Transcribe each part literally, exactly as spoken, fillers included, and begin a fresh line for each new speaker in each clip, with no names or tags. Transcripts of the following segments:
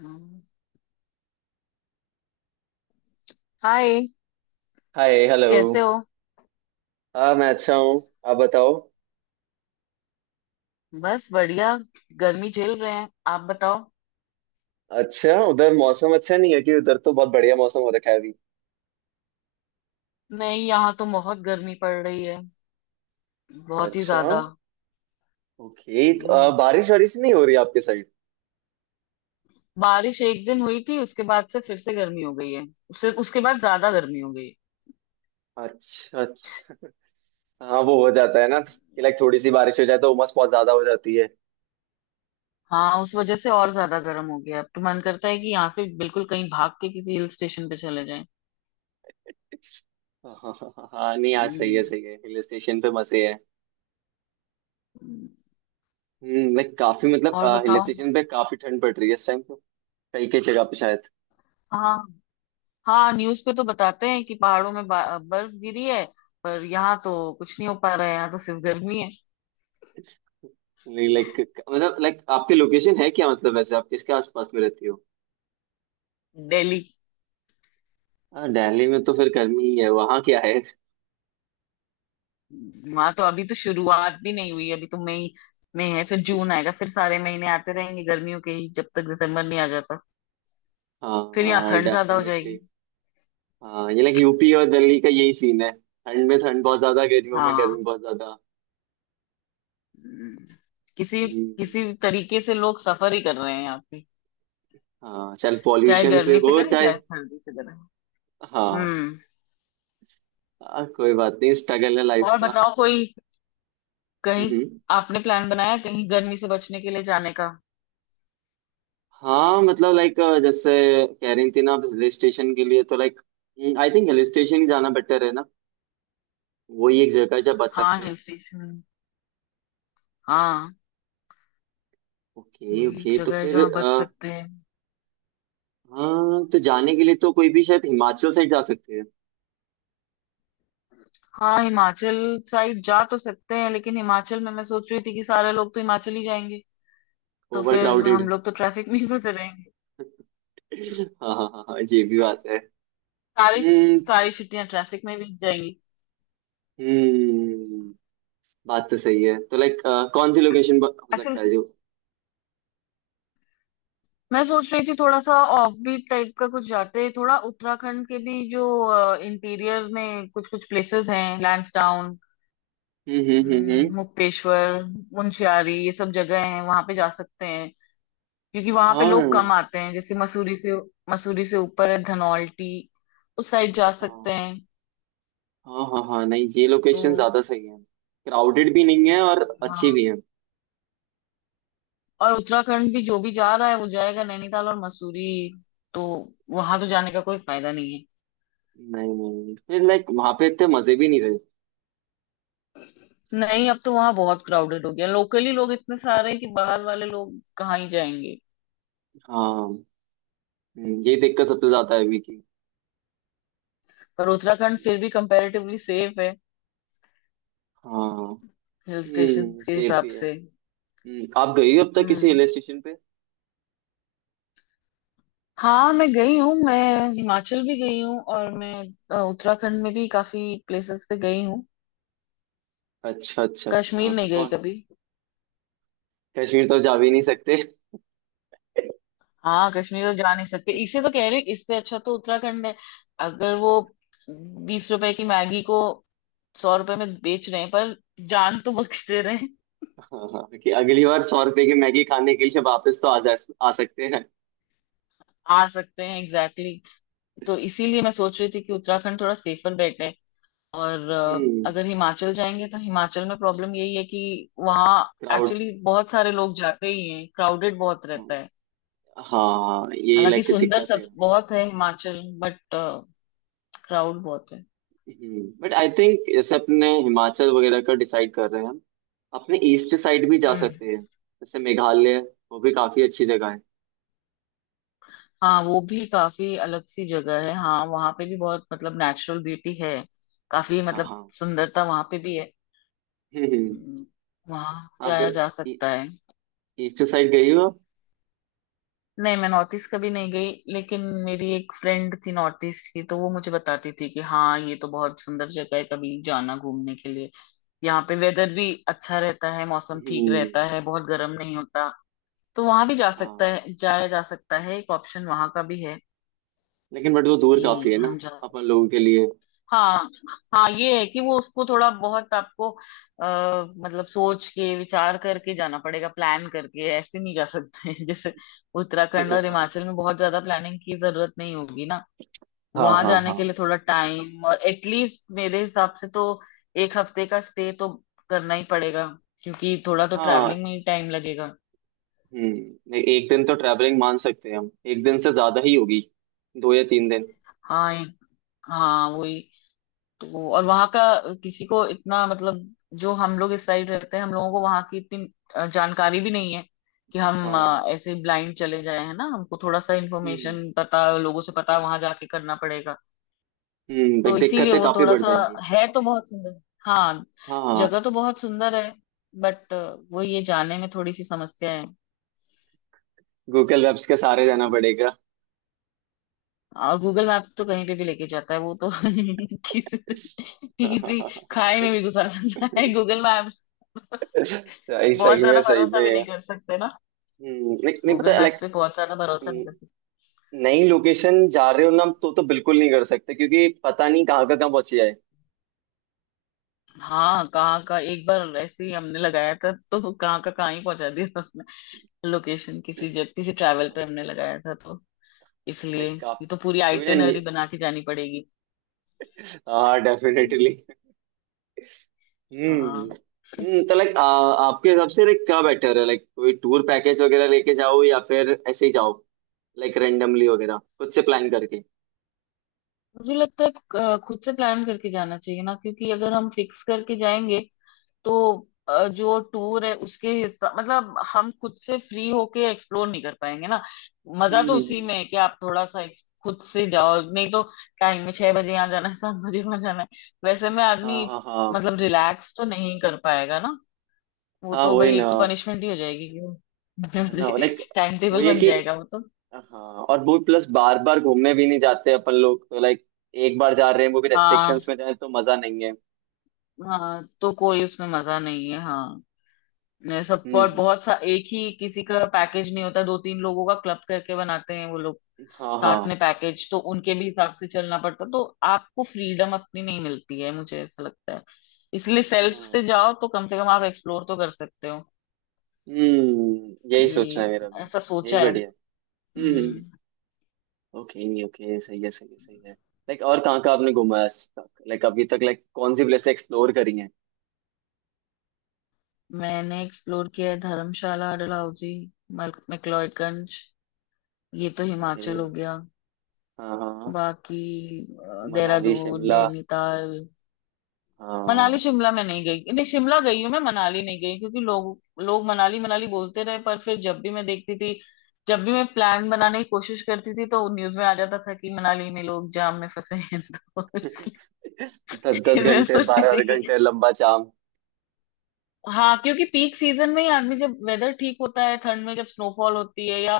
हम्म, hi.
Hi hello.
कैसे हो?
हाँ, मैं अच्छा हूँ। आप बताओ।
बस बढ़िया। गर्मी झेल रहे हैं, आप बताओ।
अच्छा, उधर मौसम अच्छा नहीं है कि उधर तो बहुत बढ़िया मौसम हो रखा है अभी।
नहीं, यहाँ तो बहुत गर्मी पड़ रही है, बहुत ही
अच्छा।
ज्यादा।
ओके, तो अ,
हम्म,
बारिश वारिश नहीं हो रही आपके साइड?
बारिश एक दिन हुई थी, उसके बाद से फिर से गर्मी हो गई है। उससे उसके बाद ज्यादा गर्मी हो गई।
अच्छा, अच्छा। हाँ, वो हो जाता है ना कि लाइक थोड़ी सी बारिश हो जाए तो उमस बहुत ज्यादा हो जाती है।
हाँ, उस वजह से और ज्यादा गर्म हो गया। अब तो मन करता है कि यहाँ से बिल्कुल कहीं भाग के किसी हिल स्टेशन पे चले जाएं।
हाँ, हाँ, हाँ, हाँ, नहीं आज सही है,
हम्म,
सही है, हिल स्टेशन पे मजे है।
हम्म,
हम्म लाइक काफी मतलब।
और
हिल
बताओ।
स्टेशन पे काफी ठंड पड़ रही है इस टाइम तो। कई कई जगह पे शायद।
हाँ, हाँ न्यूज पे तो बताते हैं कि पहाड़ों में बा- बर्फ गिरी है, पर यहाँ तो कुछ नहीं हो पा रहा है, यहाँ तो सिर्फ गर्मी है।
लाइक। मतलब लाइक आपकी लोकेशन है क्या? मतलब वैसे आप किसके आसपास में रहती हो?
दिल्ली।
हाँ, दिल्ली में तो फिर गर्मी ही है, वहाँ क्या है।
वहां तो अभी तो शुरुआत भी नहीं हुई, अभी तो मई में है, फिर जून आएगा, फिर सारे महीने आते रहेंगे गर्मियों के ही, जब तक दिसंबर नहीं आ जाता। फिर यहाँ
हाँ,
ठंड ज्यादा हो
डेफिनेटली।
जाएगी।
हाँ, ये लाइक यूपी और दिल्ली का यही सीन है। ठंड में ठंड बहुत ज्यादा, गर्मियों में गर्मी
हाँ।
बहुत ज्यादा।
हम्म, किसी
हम्म।
किसी तरीके से लोग सफर ही कर रहे हैं यहाँ पे।
हाँ, चल
चाहे
पॉल्यूशन से
गर्मी से
हो
करें
चाहे।
चाहे सर्दी से करें।
हाँ,
हम्म।
हाँ, कोई बात नहीं, स्ट्रगल है लाइफ
और
का।
बताओ, कोई कहीं
हम्म।
आपने प्लान बनाया कहीं गर्मी से बचने के लिए जाने का?
हाँ, मतलब लाइक। जैसे। कह रही थी ना। हिल स्टेशन के लिए तो like. I think hill station ही जाना बेटर है ना। वही एक जगह है जहाँ बच
हाँ,
सकते हैं।
Hill station. हाँ,
ओके,
वही एक
ओके, तो
जगह है
फिर
जहाँ बच
अ,
सकते हैं।
हाँ, तो जाने के लिए तो कोई भी शायद हिमाचल साइड जा सकते हैं।
हाँ, हिमाचल साइड जा तो सकते हैं, लेकिन हिमाचल में मैं सोच रही थी कि सारे लोग तो हिमाचल ही जाएंगे, तो
ओवर
फिर
क्राउडेड।
हम लोग तो ट्रैफिक में ही फंसे रहेंगे।
हाँ, हाँ, हाँ, हाँ, ये भी बात है।
सारी
हम्म,
सारी छुट्टियां ट्रैफिक में बीत जाएंगी।
हम्म। बात तो सही है, तो लाइक। कौन सी लोकेशन हो सकता है
एक्चुअली
जो।
मैं सोच रही थी, थोड़ा सा ऑफ बीट टाइप का कुछ जाते, थोड़ा उत्तराखंड के भी जो इंटीरियर में कुछ कुछ प्लेसेस हैं, लैंसडाउन,
हम्म, हम्म, हम्म, हम्म।
मुक्तेश्वर, मुंशियारी, ये सब जगह हैं, वहां पे जा सकते हैं। क्योंकि वहां पे
हाँ,
लोग कम आते हैं। जैसे मसूरी से मसूरी से ऊपर है धनौल्टी, उस साइड जा सकते
हाँ,
हैं।
हाँ, हाँ, हाँ, नहीं, ये
तो
लोकेशन ज्यादा सही है। क्राउडेड भी नहीं है और अच्छी
हाँ,
भी है।
और उत्तराखंड भी जो भी जा रहा है वो जाएगा नैनीताल और मसूरी, तो वहां तो जाने का कोई फायदा नहीं है।
नहीं, नहीं, फिर लाइक वहां पे इतने मजे भी नहीं रहे।
नहीं, अब तो वहां बहुत क्राउडेड हो गया, लोकली लोग इतने सारे हैं कि बाहर वाले लोग कहाँ ही जाएंगे।
हाँ। हम्म, ये दिक्कत सबसे ज्यादा है अभी की।
पर उत्तराखंड फिर भी कंपैरेटिवली सेफ है,
हाँ।
हिल स्टेशन
हम्म
के
सेफ
हिसाब
भी है।
से।
हम्म, आप गई हो अब तक किसी
हम्म।
हिल स्टेशन पे?
हाँ मैं गई हूँ, मैं हिमाचल भी गई हूँ और मैं अ, उत्तराखंड में भी काफी प्लेसेस पे गई हूँ।
अच्छा, अच्छा, अच्छा,
कश्मीर
मतलब
नहीं गई
कौन।
कभी।
कश्मीर तो जा भी नहीं सकते
हाँ कश्मीर तो जा नहीं सकते, इसे तो कह रही हूँ इससे अच्छा तो उत्तराखंड है। अगर वो बीस रुपए की मैगी को सौ रुपए में बेच रहे हैं, पर जान तो बख्श दे रहे हैं।
हाँ, कि अगली बार सौ रुपए की मैगी खाने के लिए वापस तो आ जा। आ सकते हैं।
आ सकते हैं, एग्जैक्टली exactly. तो इसीलिए मैं सोच रही थी कि उत्तराखंड थोड़ा सेफर बेट। और अ,
हम्म।
अगर हिमाचल जाएंगे तो हिमाचल में प्रॉब्लम यही है कि वहाँ
क्राउड।
एक्चुअली बहुत सारे लोग जाते ही हैं, क्राउडेड बहुत रहता है।
हाँ, यही
हालांकि
लाइक
सुंदर
दिक्कत
सब
है।
बहुत है हिमाचल, बट क्राउड बहुत है।
बट आई थिंक जैसे अपने हिमाचल वगैरह का डिसाइड कर रहे हैं हम। अपने ईस्ट साइड भी जा
हम्म।
सकते हैं, जैसे मेघालय। वो भी काफी अच्छी जगह है।
हाँ, वो भी काफी अलग सी जगह है। हाँ वहाँ पे भी बहुत, मतलब नेचुरल ब्यूटी है, काफी,
हाँ,
मतलब
हाँ।
सुंदरता वहाँ पे भी है।
हम्म
हम्म, वहाँ
आप
जाया जा सकता है।
ईस्ट साइड गई हो?
नहीं, मैं नॉर्थ ईस्ट कभी नहीं गई, लेकिन मेरी एक फ्रेंड थी नॉर्थ ईस्ट की, तो वो मुझे बताती थी कि हाँ ये तो बहुत सुंदर जगह है, कभी जाना घूमने के लिए। यहाँ पे वेदर भी अच्छा रहता है, मौसम ठीक
हम्म,
रहता है, बहुत गर्म नहीं होता। तो वहां भी जा सकता
हाँ।
है, जाया जा सकता है, एक ऑप्शन वहां का भी है।
लेकिन बट वो दूर
कि
काफी है ना।
हम जा
अपन लोगों के लिए।
हाँ हाँ, ये है कि वो उसको थोड़ा बहुत आपको आ, मतलब सोच के विचार करके जाना पड़ेगा, प्लान करके। ऐसे नहीं जा सकते जैसे उत्तराखंड और हिमाचल में बहुत ज्यादा प्लानिंग की जरूरत नहीं होगी ना।
हाँ,
वहां
हाँ,
जाने
हाँ,
के लिए थोड़ा टाइम, और एटलीस्ट मेरे हिसाब से तो एक हफ्ते का स्टे तो करना ही पड़ेगा, क्योंकि थोड़ा तो
हाँ।
ट्रैवलिंग में ही टाइम लगेगा।
हम्म। ए- एक दिन तो ट्रैवलिंग मान सकते हैं, हम एक दिन से ज्यादा ही होगी। दो या तीन दिन।
हाँ एक- हाँ वही। तो और वहां का किसी को इतना, मतलब जो हम लोग इस साइड रहते हैं, हम लोगों को वहां की इतनी अ, जानकारी भी नहीं है कि हम अ,
हाँ।
ऐसे ब्लाइंड चले जाए। है ना, हमको थोड़ा सा
हम्म।
इन्फॉर्मेशन पता लोगों से पता वहां जाके करना पड़ेगा।
हम्म
तो
देख
इसीलिए
दिक्कतें
वो
काफी
थोड़ा
बढ़
सा,
जाएंगी।
है तो बहुत सुंदर, हाँ
हाँ,
जगह तो बहुत सुंदर है, बट वो ये जाने में थोड़ी सी समस्या है।
गूगल मैप्स के सहारे रहना पड़ेगा।
और गूगल मैप तो कहीं पे भी लेके जाता है वो तो किसी किसी खाई में भी घुसा सकता है गूगल मैप्स।
सही,
बहुत
सही में,
ज्यादा
सही
भरोसा भी
में।
नहीं कर सकते ना,
हम्म, नहीं, नहीं
गूगल
पता
मैप
लाइक।
पे बहुत ज्यादा भरोसा नहीं कर सकते।
नई लोकेशन जा रहे हो ना तो तो बिल्कुल नहीं कर सकते क्योंकि पता नहीं कहाँ का कहाँ पहुंच जाए।
हाँ कहाँ का, एक बार ऐसे ही हमने लगाया था तो कहाँ का कहाँ ही पहुंचा दिया उसने। लोकेशन किसी जगह, किसी ट्रैवल पे हमने लगाया था तो। इसलिए
लाइक आप।
ये तो पूरी
हुई ना।
आइटिनरी बना के जानी पड़ेगी।
हाँ,
हम्म,
डेफिनेटली। हम्म।
हाँ
हम्म, तो लाइक आपके हिसाब से लाइक क्या बेटर है? लाइक कोई टूर पैकेज वगैरह लेके जाओ या फिर ऐसे ही जाओ? लाइक रेंडमली वगैरह खुद से प्लान करके।
मुझे लगता है अ, खुद से प्लान करके जाना चाहिए ना, क्योंकि अगर हम फिक्स करके जाएंगे तो अ, जो टूर है उसके हिस्सा, मतलब हम खुद से फ्री होके एक्सप्लोर नहीं कर पाएंगे ना। मजा
हम्म,
तो
हम्म,
उसी
हम्म।
में है कि आप थोड़ा सा ex- खुद से जाओ, नहीं तो टाइम में छह बजे यहाँ जाना है, सात बजे वहां जाना है, वैसे में आदमी
हाँ, हाँ,
इस-
हाँ,
मतलब रिलैक्स तो नहीं कर पाएगा ना। वो
हाँ,
तो
वही
भाई
ना।
एक तो पनिशमेंट ही हो जाएगी कि
ना लाइक।
टाइम टेबल
वही है
बन
कि।
जाएगा वो तो।
हाँ। और वो प्लस बार बार घूमने भी नहीं जाते अपन लोग तो लाइक। एक बार जा रहे हैं, वो भी
हाँ
रेस्ट्रिक्शंस में जाए तो मजा नहीं है।
हाँ तो कोई उसमें मजा नहीं है, हाँ। ये सब
हम्म,
और
हम्म।
बहुत सा एक ही किसी का पैकेज नहीं होता, दो तीन लोगों का क्लब करके बनाते हैं वो लोग।
हाँ,
साथ
हाँ,
में पैकेज तो उनके भी हिसाब से चलना पड़ता, तो आपको फ्रीडम अपनी नहीं मिलती है, मुझे ऐसा लगता है। इसलिए सेल्फ से
हाँ।
जाओ तो कम से कम आप एक्सप्लोर तो कर सकते हो।
हम्म यही
ये
सोचना है मेरा भी।
ऐसा
यही
सोचा है।
बढ़िया है। हम्म।
हम्म।
ओके, ओके, सही है, सही है, सही है। लाइक और कहाँ कहाँ आपने घूमा है आज तक? लाइक अभी तक लाइक कौन सी प्लेस एक्सप्लोर करी हैं?
मैंने एक्सप्लोर किया है धर्मशाला, डलहौजी, मल- मैक्लोडगंज, ये तो
ओके।
हिमाचल हो गया।
हाँ, हाँ।
बाकी अ,
मनाली
देहरादून,
शिमला।
नैनीताल। मनाली
हाँ।
शिमला में नहीं गई, नहीं शिमला गई हूँ मैं, मनाली नहीं गई, क्योंकि लोग लोग मनाली मनाली बोलते रहे, पर फिर जब भी मैं देखती थी, जब भी मैं प्लान बनाने की कोशिश करती थी तो न्यूज में आ जाता था कि मनाली में लोग जाम में फंसे हैं तो
दस दस
इसलिए मैं
घंटे
सोचती
बारह
थी
बारह
कि
घंटे लंबा जाम।
हाँ। क्योंकि पीक सीजन में ही आदमी, जब वेदर ठीक होता है ठंड में, जब स्नोफॉल होती है या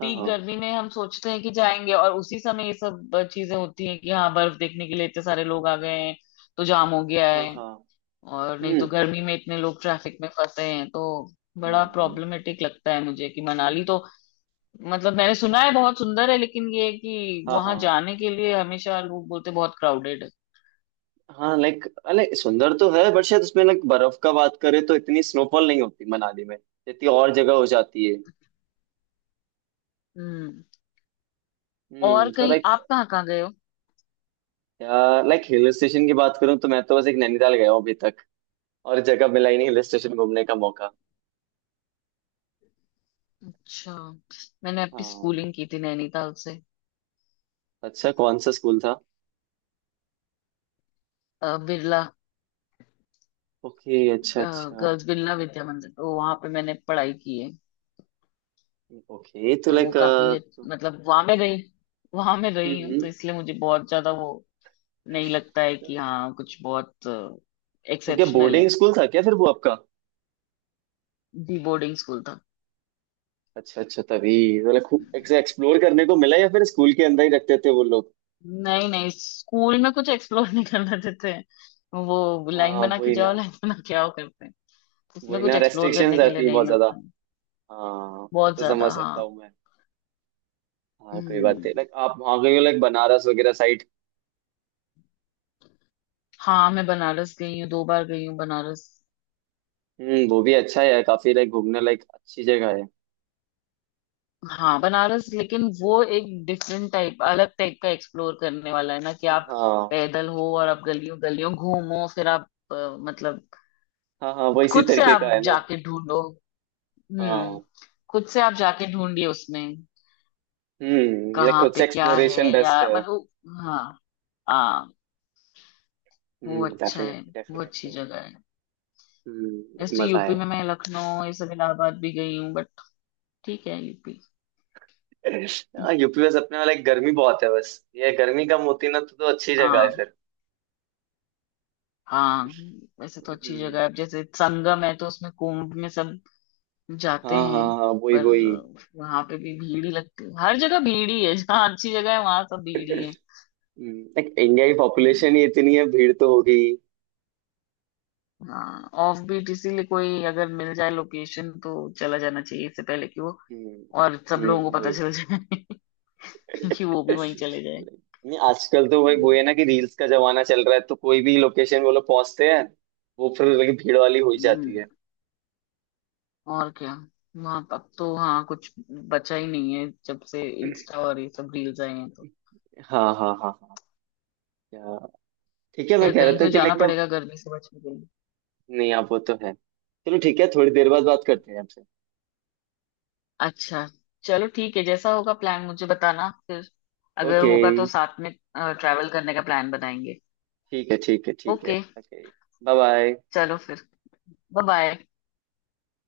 हाँ, हाँ,
गर्मी में, हम सोचते हैं कि जाएंगे, और उसी समय ये सब अ, चीजें होती हैं कि हाँ बर्फ देखने के लिए इतने सारे लोग आ गए हैं तो जाम हो गया
हाँ,
है।
हाँ।
और नहीं तो
हम्म,
गर्मी में इतने लोग ट्रैफिक में फंसे हैं, तो बड़ा
हम्म,
प्रॉब्लमेटिक लगता है मुझे कि मनाली
हम्म,
तो, मतलब मैंने सुना है बहुत सुंदर है, लेकिन ये है कि
हाँ, हाँ,
वहां जाने के लिए हमेशा लोग बोलते बहुत क्राउडेड है।
हाँ, लाइक अरे सुंदर तो है बट शायद उसमें लाइक बर्फ का बात करें तो इतनी स्नोफॉल नहीं होती मनाली में। जितनी और जगह हो जाती है।
हम्म। और
हम्म तो
कहीं
लाइक।
आप कहाँ कहाँ गए हो?
लाइक हिल स्टेशन की बात करूँ तो मैं तो बस एक नैनीताल गया हूँ अभी तक। और जगह मिला ही नहीं हिल स्टेशन घूमने का मौका।
अच्छा, मैंने अपनी
हाँ।
स्कूलिंग की थी नैनीताल से।
अच्छा, कौन सा स्कूल था?
अ, बिरला,
ओके, अच्छा, अच्छा।
गर्ल्स बिरला विद्या मंदिर, तो वहां पे मैंने पढ़ाई की है।
ओके, तो
तो वो
लाइक
काफी अच्छ-
हम्म।
मतलब वहां में रही, वहां में रही हूँ,
हम्म।
तो इसलिए मुझे बहुत ज्यादा वो नहीं लगता है कि हाँ कुछ बहुत
तो क्या
एक्सेप्शनल
बोर्डिंग
है।
स्कूल था क्या फिर वो आपका?
डी बोर्डिंग स्कूल था।
अच्छा, अच्छा, तभी। मतलब खूब एक्सप्लोर करने को मिला या फिर स्कूल के अंदर ही रखते थे वो लोग?
नहीं नहीं, स्कूल में कुछ एक्सप्लोर नहीं करना देते हैं। वो लाइन
हाँ,
बना के
वही
जाओ,
ना।
लाइन बना के आओ करते हैं। उसमें
वही
कुछ
ना,
एक्सप्लोर करने
रेस्ट्रिक्शंस
के लिए
आती है
नहीं
बहुत ज्यादा।
मिलता है।
हाँ, वो
बहुत
तो
ज्यादा,
समझ सकता
हाँ।
हूँ मैं। हाँ, कोई बात
हम्म।
नहीं, लाइक आप वहाँ गए हो लाइक बनारस वगैरह साइड?
हाँ मैं बनारस गई हूँ, दो बार गई हूँ बनारस।
हम्म वो भी अच्छा है, काफी लाइक घूमने लाइक अच्छी जगह है।
हाँ बनारस, लेकिन वो एक डिफरेंट टाइप, अलग टाइप का एक्सप्लोर करने वाला है ना, कि आप
हाँ,
पैदल हो और आप गलियों गलियों घूमो, फिर आप अ, मतलब
हाँ, हाँ, वो इसी
खुद से
तरीके का
आप
है ना।
जाके ढूंढो। हम्म,
हाँ।
खुद से आप जाके ढूंढिए, उसमें
हम्म ये
कहाँ
खुद
पे
से
क्या है,
एक्सप्लोरेशन बेस्ट
या
है।
मतलब। हाँ, हाँ। वो
हम्म,
अच्छा है,
डेफिनेटली,
वो अच्छी
डेफिनेटली।
जगह है।
हम्म एक
वैसे तो
मजा
यूपी
है।
में मैं लखनऊ, ये सब, इलाहाबाद भी गई हूँ, बट ठीक है यूपी।
हाँ, यूपी बस अपने वाला एक गर्मी बहुत है, बस ये गर्मी कम होती ना तो तो अच्छी जगह है
हाँ,
फिर।
हाँ, वैसे तो अच्छी जगह है।
हम्म।
अब जैसे संगम है तो उसमें कुंभ में सब जाते
हाँ, हाँ,
हैं,
हाँ, वही,
पर
वही।
वहां पे भी भीड़ ही लगती है, हर जगह भीड़ ही है, जहाँ अच्छी जगह है वहां सब भीड़ ही है।
हम्म, एक इंडिया की
हम्म।
पॉपुलेशन ही इतनी है, भीड़ तो होगी ही।
हाँ, ऑफ बीट इसीलिए कोई अगर मिल जाए लोकेशन तो चला जाना चाहिए, इससे पहले कि वो
हम्म।
और सब लोगों
हम्म,
को पता
वही।
चल जाए कि वो भी वहीं चले जाए।
नहीं, आजकल तो भाई वो है ना कि रील्स का जमाना चल रहा है तो कोई भी लोकेशन वो लोग पहुंचते हैं। वो फिर लगी भीड़ वाली हो ही जाती
हम्म,
है।
और क्या। वहां अब तो, हाँ कुछ बचा ही नहीं है, जब से इंस्टा और ये सब रील्स आए हैं तो।
हाँ, हाँ, हाँ, हाँ। क्या। ठीक है, मैं
खैर,
कह रहा
कहीं
था
तो
कि
जाना
लाइक अब।
पड़ेगा गर्मी से बचने के लिए।
नहीं, आप वो तो है, चलो ठीक है थोड़ी देर बाद बात करते हैं आपसे।
अच्छा, चलो ठीक है, जैसा होगा प्लान मुझे बताना फिर। अगर
ओके।
होगा तो साथ में ट्रैवल करने का प्लान बनाएंगे।
ठीक है, ठीक है, ठीक है,
ओके,
ओके। Bye, bye.
चलो फिर। Bye bye.